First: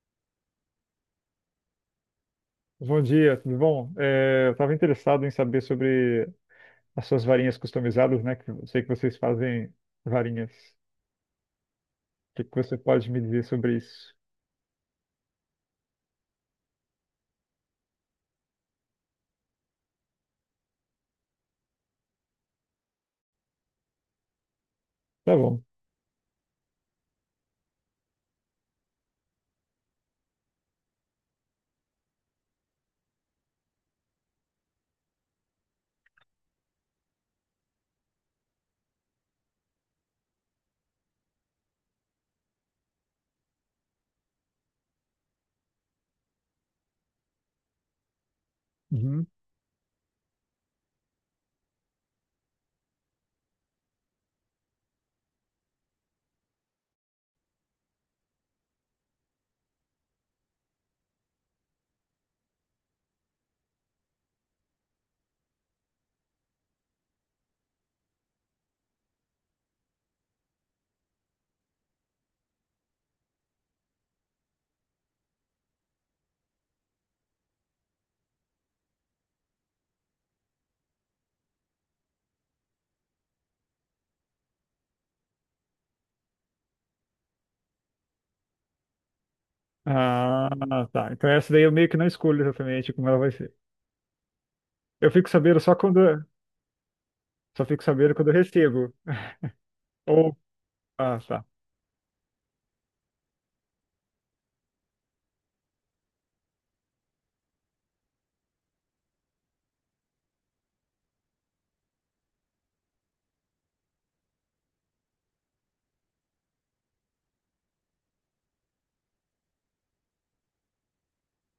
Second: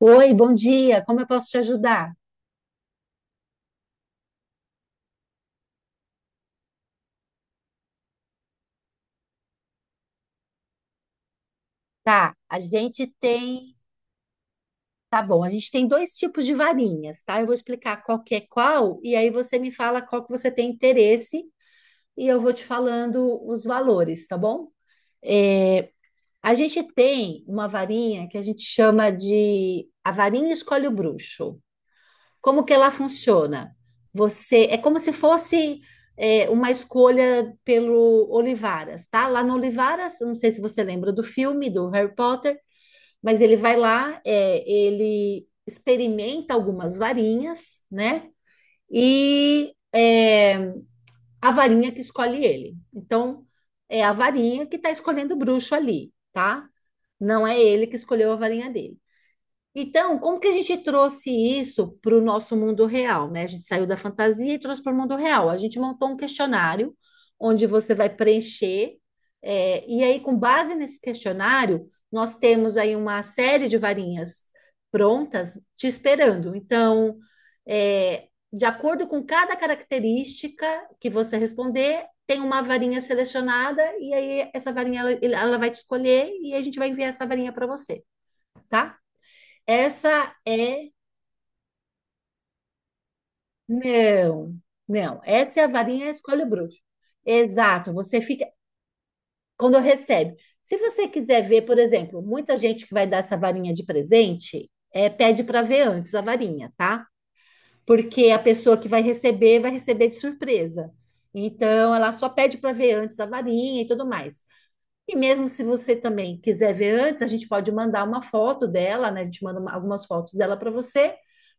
Oi, bom dia. Como eu posso te ajudar? Bom dia, tudo bom? Eu estava interessado em saber sobre as suas varinhas customizadas, né? Que eu sei que vocês fazem varinhas. O Tá, que que você pode me dizer sobre isso? tá bom, a gente tem dois tipos de varinhas, tá? Eu vou explicar qual que é qual e aí você me fala qual que você tem interesse e eu vou te falando os valores, tá bom? Tá bom. É, a gente tem uma varinha que a gente chama de a varinha escolhe o bruxo. Como que ela funciona? Você é como se fosse uma escolha pelo Olivaras, tá? Lá no Olivaras, não sei se você lembra do filme do Harry Potter, mas ele vai lá, ele experimenta algumas varinhas, né? Uhum. E a varinha que escolhe ele. Então, é a varinha que está escolhendo o bruxo ali, tá? Não é ele que escolheu a varinha dele. Então, como que a gente trouxe isso para o nosso mundo real, né? A gente saiu da fantasia e trouxe para o mundo real. A gente montou um questionário onde você vai preencher, e aí, com base nesse questionário, nós temos aí uma série de varinhas prontas te esperando. Então, de acordo com cada característica que você responder, tem uma varinha selecionada, e aí essa varinha ela vai te escolher e a gente vai enviar essa varinha para você, tá? Essa Ah, é. tá. Então essa daí eu meio que não escolho exatamente como ela vai ser. Não, Eu não. fico sabendo Essa é a só varinha quando, escolhe o bruxo. só fico Exato. sabendo Você quando eu fica. recebo. Quando Ou, recebe. Se você ah, quiser tá. ver, por exemplo, muita gente que vai dar essa varinha de presente, pede para ver antes a varinha, tá? Porque a pessoa que vai receber de surpresa. Então, ela só pede para ver antes a varinha e tudo mais. E mesmo se você também quiser ver antes, a gente pode mandar uma foto dela, né? A gente manda algumas fotos dela para você,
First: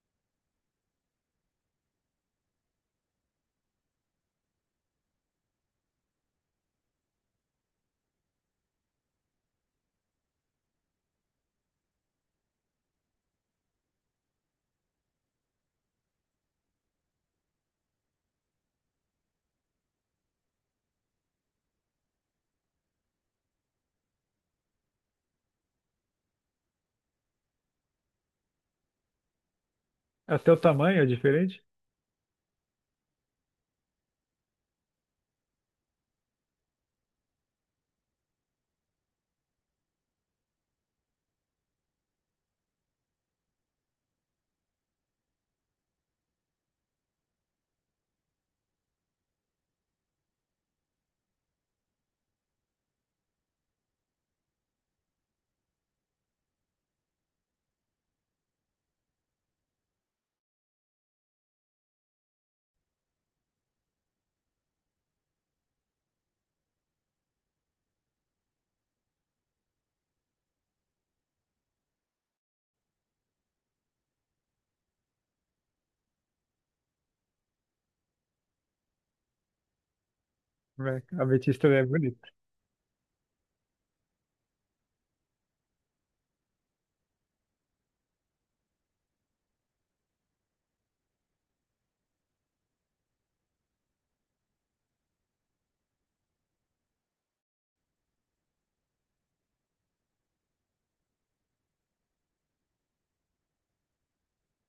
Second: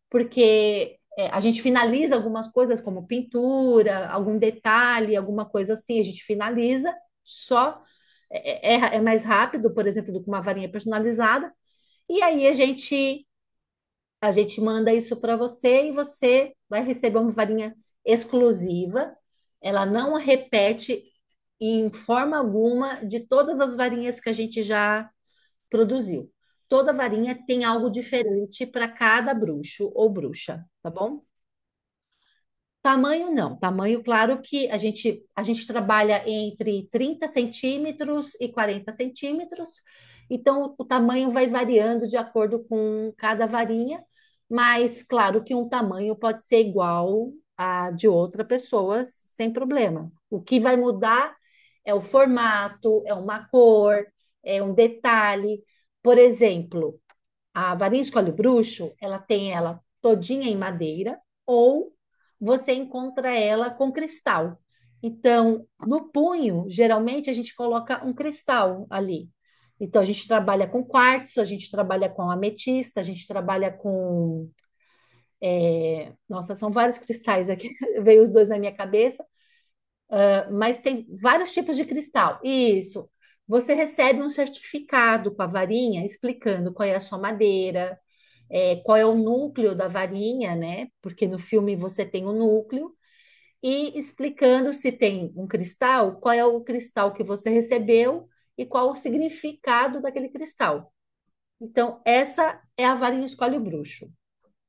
porque a gente finaliza algumas coisas como pintura, algum detalhe, alguma coisa assim, a gente finaliza só. É mais rápido, por exemplo, do que uma varinha personalizada. E aí a gente manda isso para você e você vai receber uma varinha exclusiva. Ela não repete em forma alguma de todas as varinhas que a gente já produziu. Toda varinha tem algo diferente para cada bruxo ou Até o bruxa, tá tamanho é bom? diferente? Tamanho não, tamanho, claro que a gente trabalha entre 30 cm e 40 cm, então o tamanho vai variando de acordo com cada varinha, mas claro que um tamanho pode ser igual a de outra pessoa, sem problema. O que vai mudar é o formato, é uma cor, é um detalhe. Por exemplo, a varinha de coalho bruxo, ela tem ela todinha em madeira ou você encontra ela com cristal. Então, no punho, geralmente a gente coloca um cristal ali. Então, a gente trabalha com quartzo, a gente trabalha com ametista, a gente trabalha com. Nossa, são vários cristais aqui, veio os dois na minha cabeça, mas tem A vários ametista tipos é de bonita. cristal. Isso. Você recebe um certificado com a varinha explicando qual é a sua madeira, qual é o núcleo da varinha, né? Porque no filme você tem o núcleo, e explicando se tem um cristal, qual é o cristal que você recebeu e qual o significado daquele cristal. Então, essa é a varinha escolhe o bruxo.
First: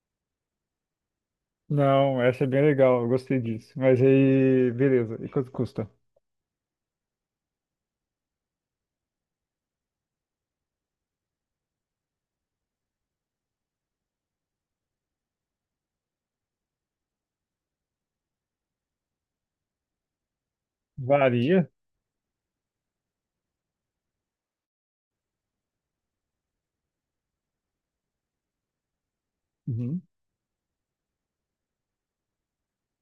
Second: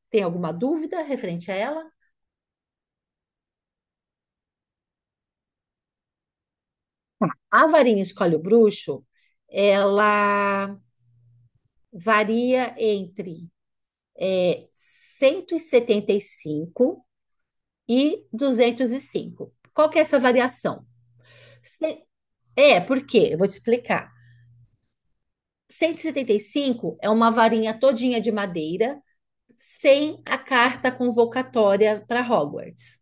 Tem alguma dúvida referente a ela? Não, essa é bem legal, eu gostei disso. Mas aí, beleza. E quanto custa? A varinha escolhe o bruxo, ela varia entre é, 175 e 205. Qual que é essa variação? Varia. Por quê? Eu vou te explicar. 175 é uma varinha todinha de madeira Uhum. sem a carta convocatória para Hogwarts.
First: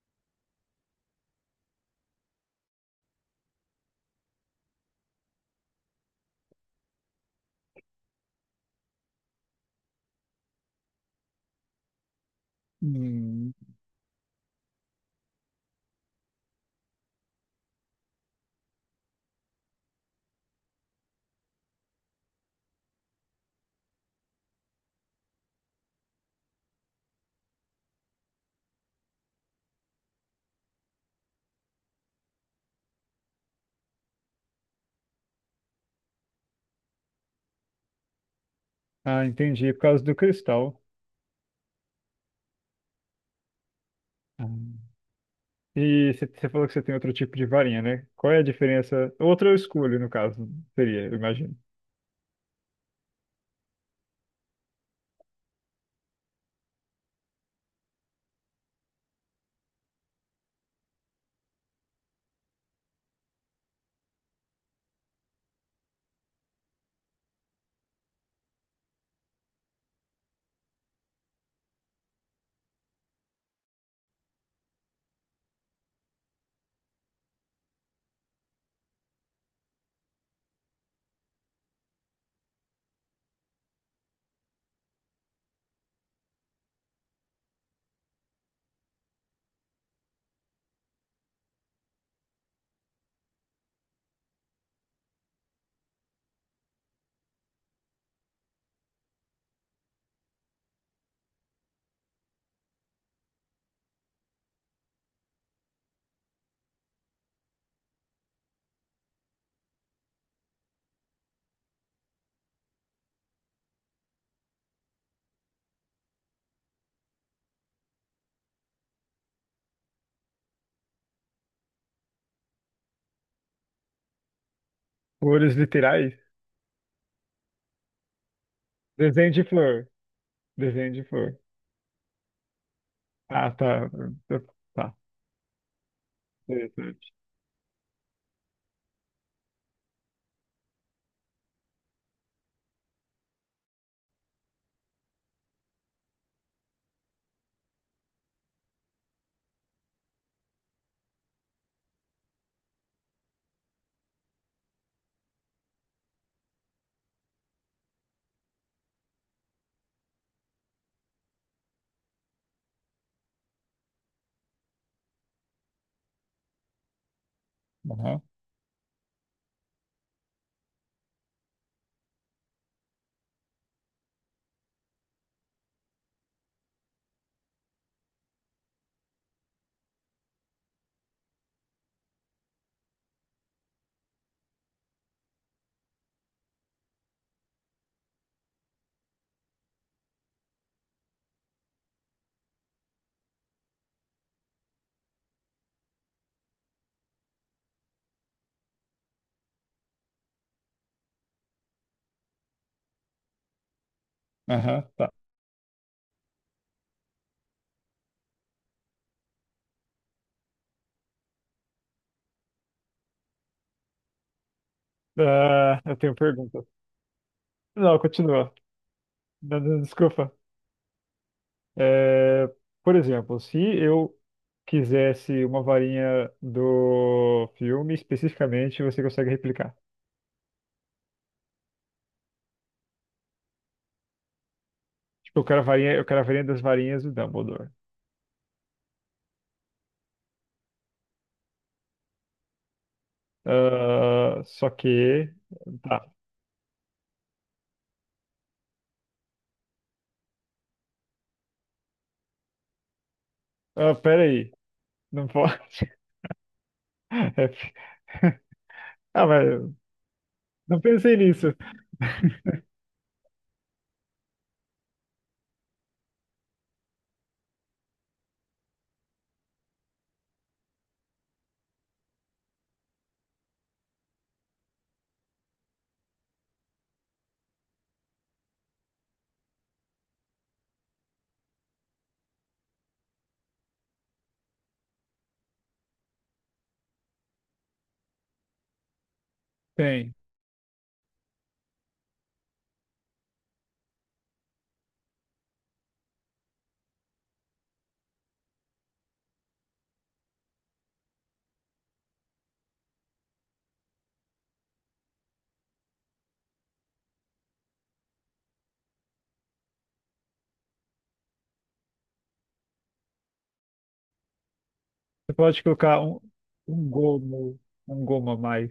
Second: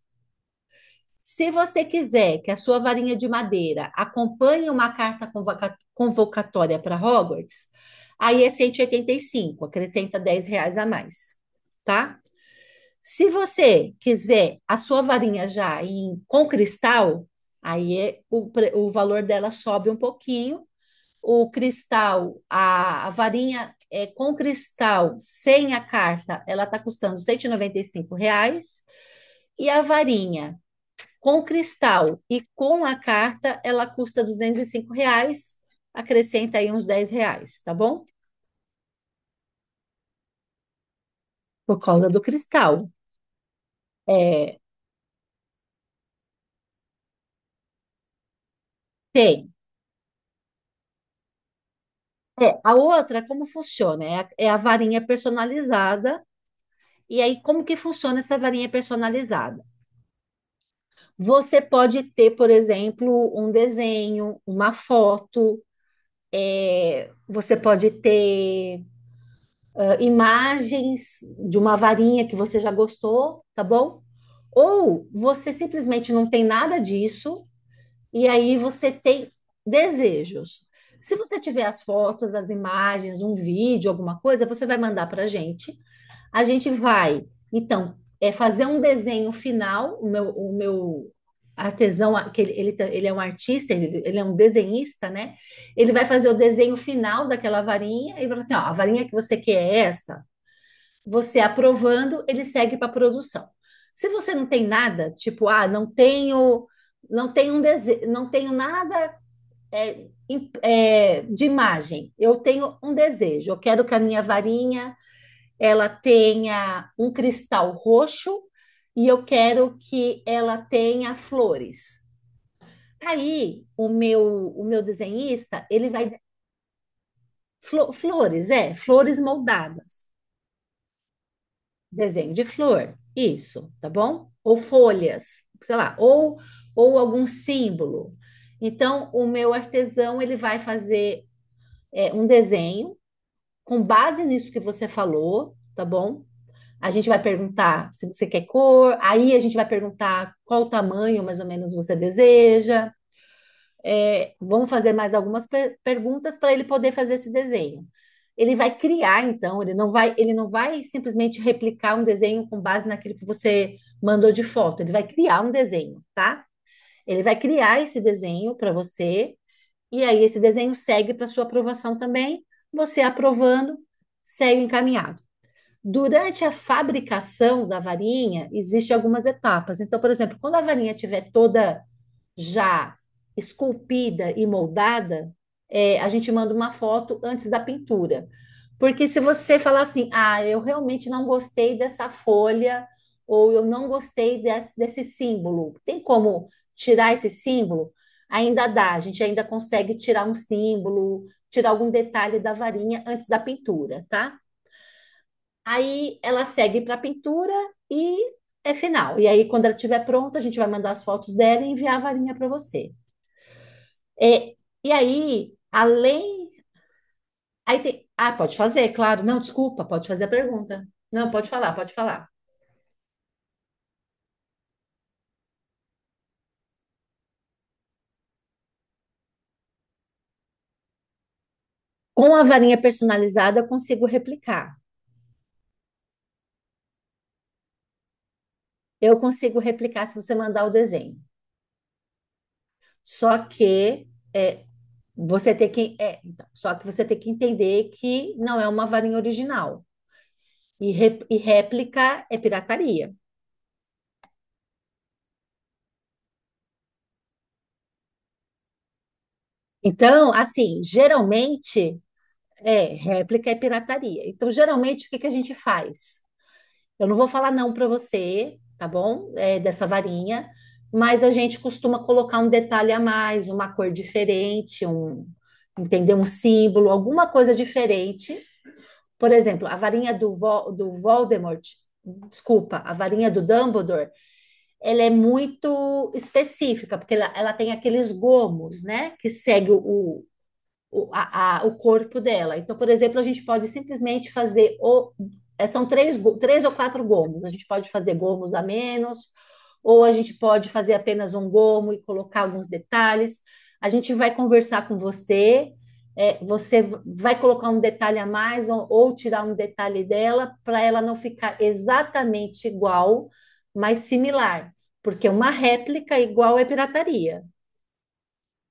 Se você quiser que a sua varinha de madeira acompanhe uma carta convocatória para Hogwarts, aí é 185, acrescenta R$ 10 a mais, tá? Se Hum, você quiser a sua varinha já em, com cristal, aí o valor dela sobe um pouquinho o cristal, a varinha com cristal, sem a carta, ela está custando R$ 195, e a varinha com cristal e com a carta, ela custa R$ 205, acrescenta aí uns 10 reais, tá bom? ah, entendi. Por causa do cristal. Por causa do cristal. Ah. É, E você falou que você tem outro tipo de varinha, né? Qual é a diferença? tem. Outro escolho, no caso, seria, eu imagino. É, a outra, como funciona? É a varinha personalizada. E aí, como que funciona essa varinha personalizada? Você pode ter, por exemplo, um desenho, uma foto, você pode ter imagens de uma varinha que você já gostou, tá bom? Ou você simplesmente não tem nada disso e aí você tem desejos. Se você tiver as fotos, as imagens, um vídeo, alguma coisa, você vai mandar para a gente vai, então, é fazer um desenho final, o meu artesão, que ele é um artista, ele é um desenhista, né? Ele vai fazer o desenho final daquela varinha e vai falar assim, ó, a varinha que você quer é essa. Você aprovando, ele segue para produção. Se você não tem nada, tipo, ah, não tenho um desejo, não tenho nada de imagem. Eu tenho um desejo, eu quero que a minha varinha ela tenha um cristal roxo e eu quero que ela tenha flores. Tá Aí o meu Cores desenhista, ele vai literais? flores Desenho de flor. moldadas. Desenho de flor. Desenho de flor, Ah, isso, tá tá. bom? Eu- Ou Tá. folhas, sei lá, ou Interessante. algum símbolo. Então, o meu artesão, ele vai fazer um desenho com base nisso que você falou, tá bom? A gente vai perguntar se você quer cor, aí a gente vai perguntar qual tamanho mais ou menos você deseja. Vamos fazer mais algumas perguntas para ele poder fazer esse desenho. Ele vai criar, então, ele não vai simplesmente replicar um desenho com base naquilo que você mandou de foto. Ele vai criar um desenho, tá? Ele vai criar esse Aham. desenho para você, e aí esse desenho segue para sua aprovação também. Você aprovando, segue encaminhado. Durante a fabricação da varinha, existem algumas etapas. Então, por exemplo, quando a varinha estiver toda já esculpida e moldada, a gente manda uma foto antes da pintura. Porque se você falar assim, ah, eu realmente não gostei dessa folha, ou eu não gostei desse símbolo, tem como tirar esse símbolo? Ainda dá, a gente ainda consegue tirar um símbolo, tirar algum detalhe da varinha antes da pintura, tá? Aham, tá. Aí ela segue para a pintura e é final. E aí, quando ela estiver pronta, a gente vai mandar as fotos dela e enviar a varinha para você. É, e aí, Ah, eu tenho além. pergunta. Aí Não, tem, continua. pode fazer, claro. Não, Não, não, desculpa, pode fazer a desculpa. pergunta. Não, pode falar, pode falar. É, por exemplo, se eu quisesse uma varinha do filme especificamente, você consegue replicar. Com a varinha personalizada, eu consigo replicar. Eu quero a varinha das varinhas do Dumbledore. Eu consigo replicar se você mandar o desenho. Só que Ah, é, só que. você tem que. Tá. Só que você tem que entender que não é uma varinha original. E, e réplica é pirataria. Ah, pera aí. Não pode. É f- Ah, mas eu Então, assim, não pensei nisso. geralmente é réplica e pirataria. Então, geralmente, o que que a gente faz? Eu não vou falar não para você, tá bom? Dessa varinha, mas a gente costuma colocar um detalhe a mais, uma cor diferente, um, entendeu? Um símbolo, alguma coisa diferente. Por exemplo, a varinha do Voldemort, desculpa, a varinha do Dumbledore, ela é muito específica, porque ela tem aqueles gomos, né? Que segue Tem. o corpo dela. Então, por exemplo, a gente pode simplesmente fazer são três ou quatro gomos. A gente pode fazer gomos a menos, ou a gente pode fazer apenas um gomo e colocar alguns detalhes. A gente vai conversar com você, você vai colocar um detalhe a mais ou tirar um detalhe dela para ela não ficar exatamente igual, mas similar, porque Você uma pode colocar réplica um, igual é um pirataria. gomo, um gomo a mais.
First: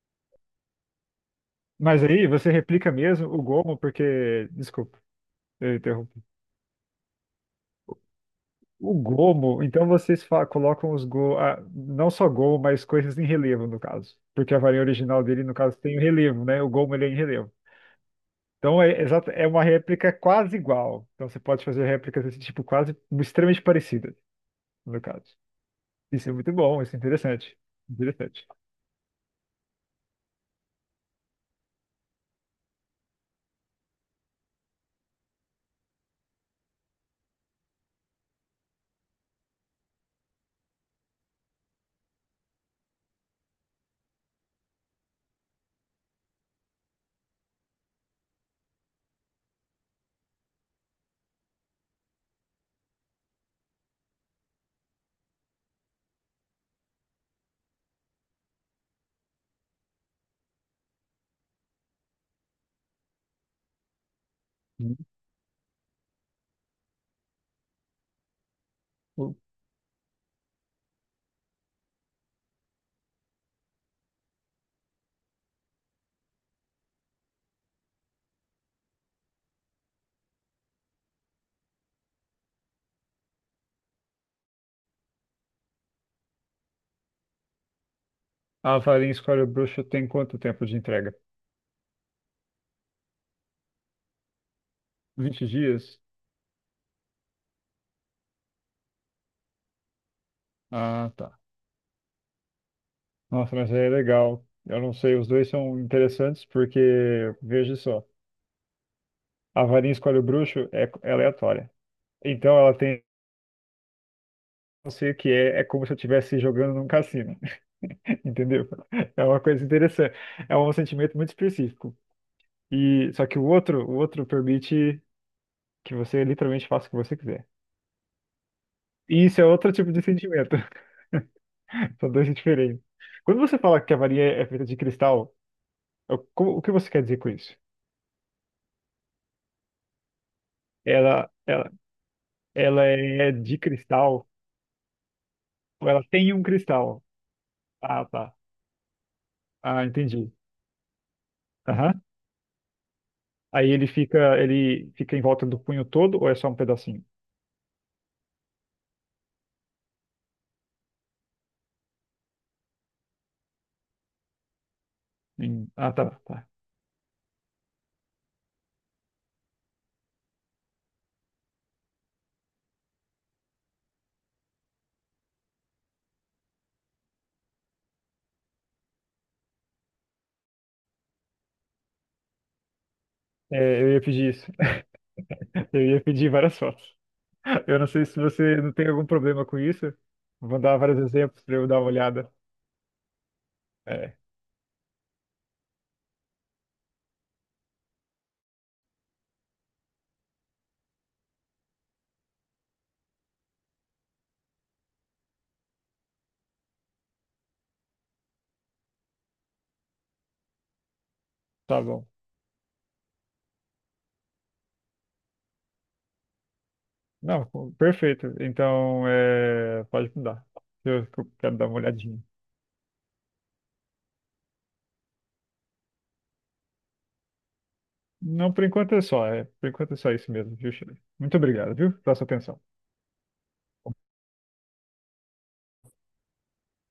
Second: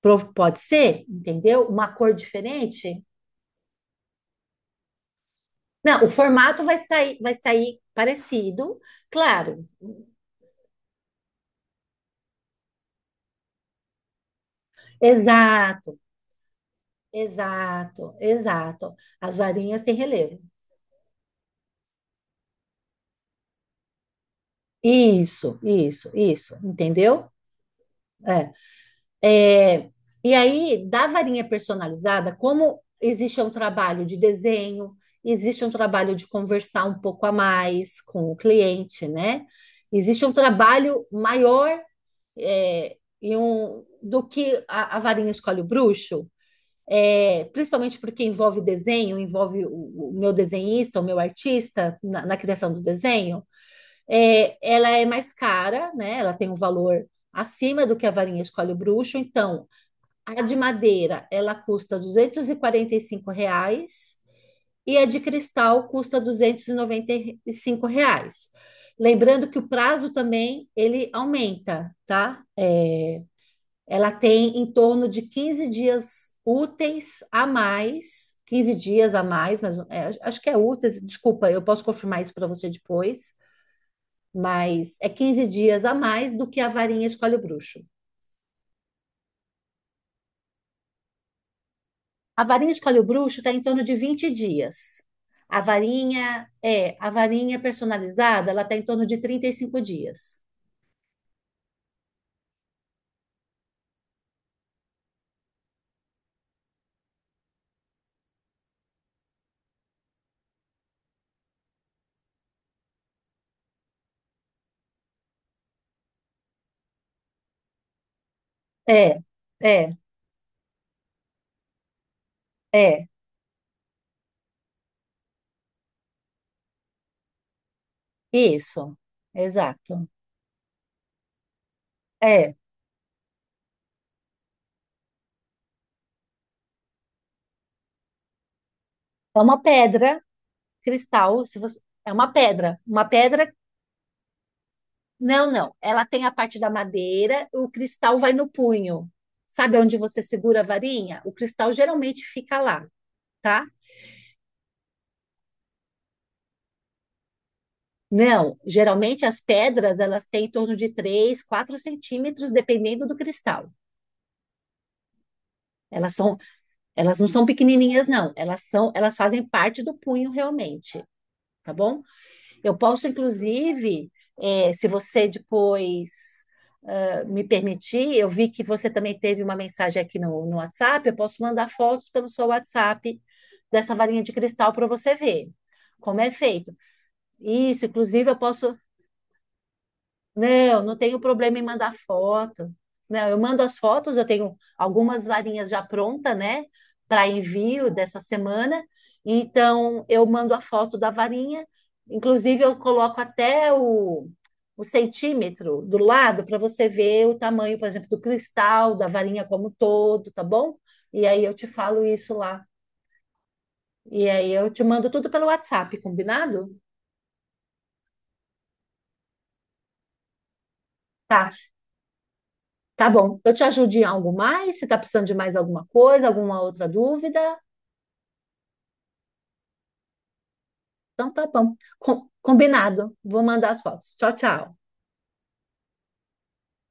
Pode ser, entendeu? Uma Mas cor aí você replica diferente. mesmo o gomo, porque. Desculpa, eu Não, o interrompi. formato vai sair, parecido, O gomo, claro. então colocam ah, não só gomo, mas coisas em relevo, no caso. Porque a varinha original dele, no caso, tem Exato, o relevo, né? O gomo ele é em relevo. exato, exato. As É uma varinhas têm réplica relevo. quase igual. Então você pode fazer réplicas desse tipo quase extremamente parecidas, no caso. Isso, isso, Isso é muito isso, bom, isso é entendeu? interessante. Interessante. É. É, e aí, da varinha personalizada, como existe um trabalho de desenho, existe um trabalho de conversar um pouco a mais com o cliente, né? Existe um trabalho maior do que a varinha escolhe o bruxo, principalmente porque envolve desenho, envolve o meu desenhista, o meu artista na criação do desenho, ela é mais cara, né? Ela tem um valor acima do que a varinha escolhe o bruxo. Então, a de madeira, ela custa R$ 245 Hum. e a de cristal custa R$ 295. O- Lembrando que o prazo também ele aumenta, tá? Ela tem em torno de 15 dias úteis a mais, 15 dias a mais, mas é, acho que é úteis, desculpa, eu posso confirmar isso para você depois, mas é 15 dias a mais do que a varinha escolhe o bruxo. A varinha escolhe bruxa tem quanto tempo de entrega? A varinha escolhe o bruxo está em torno de 20 dias. 20 dias? A varinha personalizada, ela está em torno de 35 dias. Ah, tá. Nossa, mas aí é legal. Eu não sei, os dois são interessantes porque, veja só, a varinha escolhe o bruxo é aleatória. Então ela tem, não sei o que é, é como se eu estivesse jogando num cassino. Entendeu? É, É uma coisa é, interessante. É um sentimento muito específico. é, E só que o outro permite que você literalmente faça o que você quiser. isso. E isso é outro tipo de Exato. sentimento. São dois É diferentes. Quando você fala que a varinha é feita de cristal, o que você quer dizer com isso? uma pedra Ela, cristal, se ela, você, é uma pedra, ela uma é pedra de cristal Não, não. ou Ela ela tem a tem um parte da cristal? madeira, o Ah, cristal vai tá. no punho. Sabe Ah, onde você entendi. segura a varinha? O cristal Aham. geralmente fica lá, tá? Aí ele fica em volta do punho todo ou é só um pedacinho? Não, geralmente as pedras elas têm em torno de 3 a 4 cm, dependendo do cristal. Ah, Elas são, tá. Elas não são pequenininhas, não. Elas fazem parte do punho realmente, tá bom? Eu posso, inclusive, se você depois me permitir, eu vi que você também teve uma mensagem aqui no WhatsApp, eu posso mandar fotos pelo seu WhatsApp É, eu dessa ia varinha pedir de isso. cristal para você ver Eu ia como pedir é várias feito. fotos. Eu Isso, não sei se inclusive, eu você não posso tem algum problema com isso. Vou dar não, não vários tenho exemplos para problema em eu dar uma mandar olhada. foto. Não, eu mando as fotos, É, eu tenho algumas varinhas já pronta, né, para envio dessa semana. Então, eu mando a foto da varinha. Inclusive, eu coloco até o centímetro do lado para você ver o tamanho, por exemplo, do cristal, da varinha como um todo, tá bom? E aí eu te tá falo bom. isso lá. E aí eu te mando tudo pelo WhatsApp, combinado? Não, perfeito. Então, é, pode mudar. Eu Tá. quero dar uma olhadinha. Tá bom. Eu te ajudo em algo mais? Você tá precisando de mais alguma coisa, alguma outra dúvida? Não, por enquanto é só. Por enquanto é só isso mesmo, viu, Sheila? Então Muito tá bom. obrigado, viu, pela sua atenção. Combinado. Vou mandar as fotos. Tchau, tchau.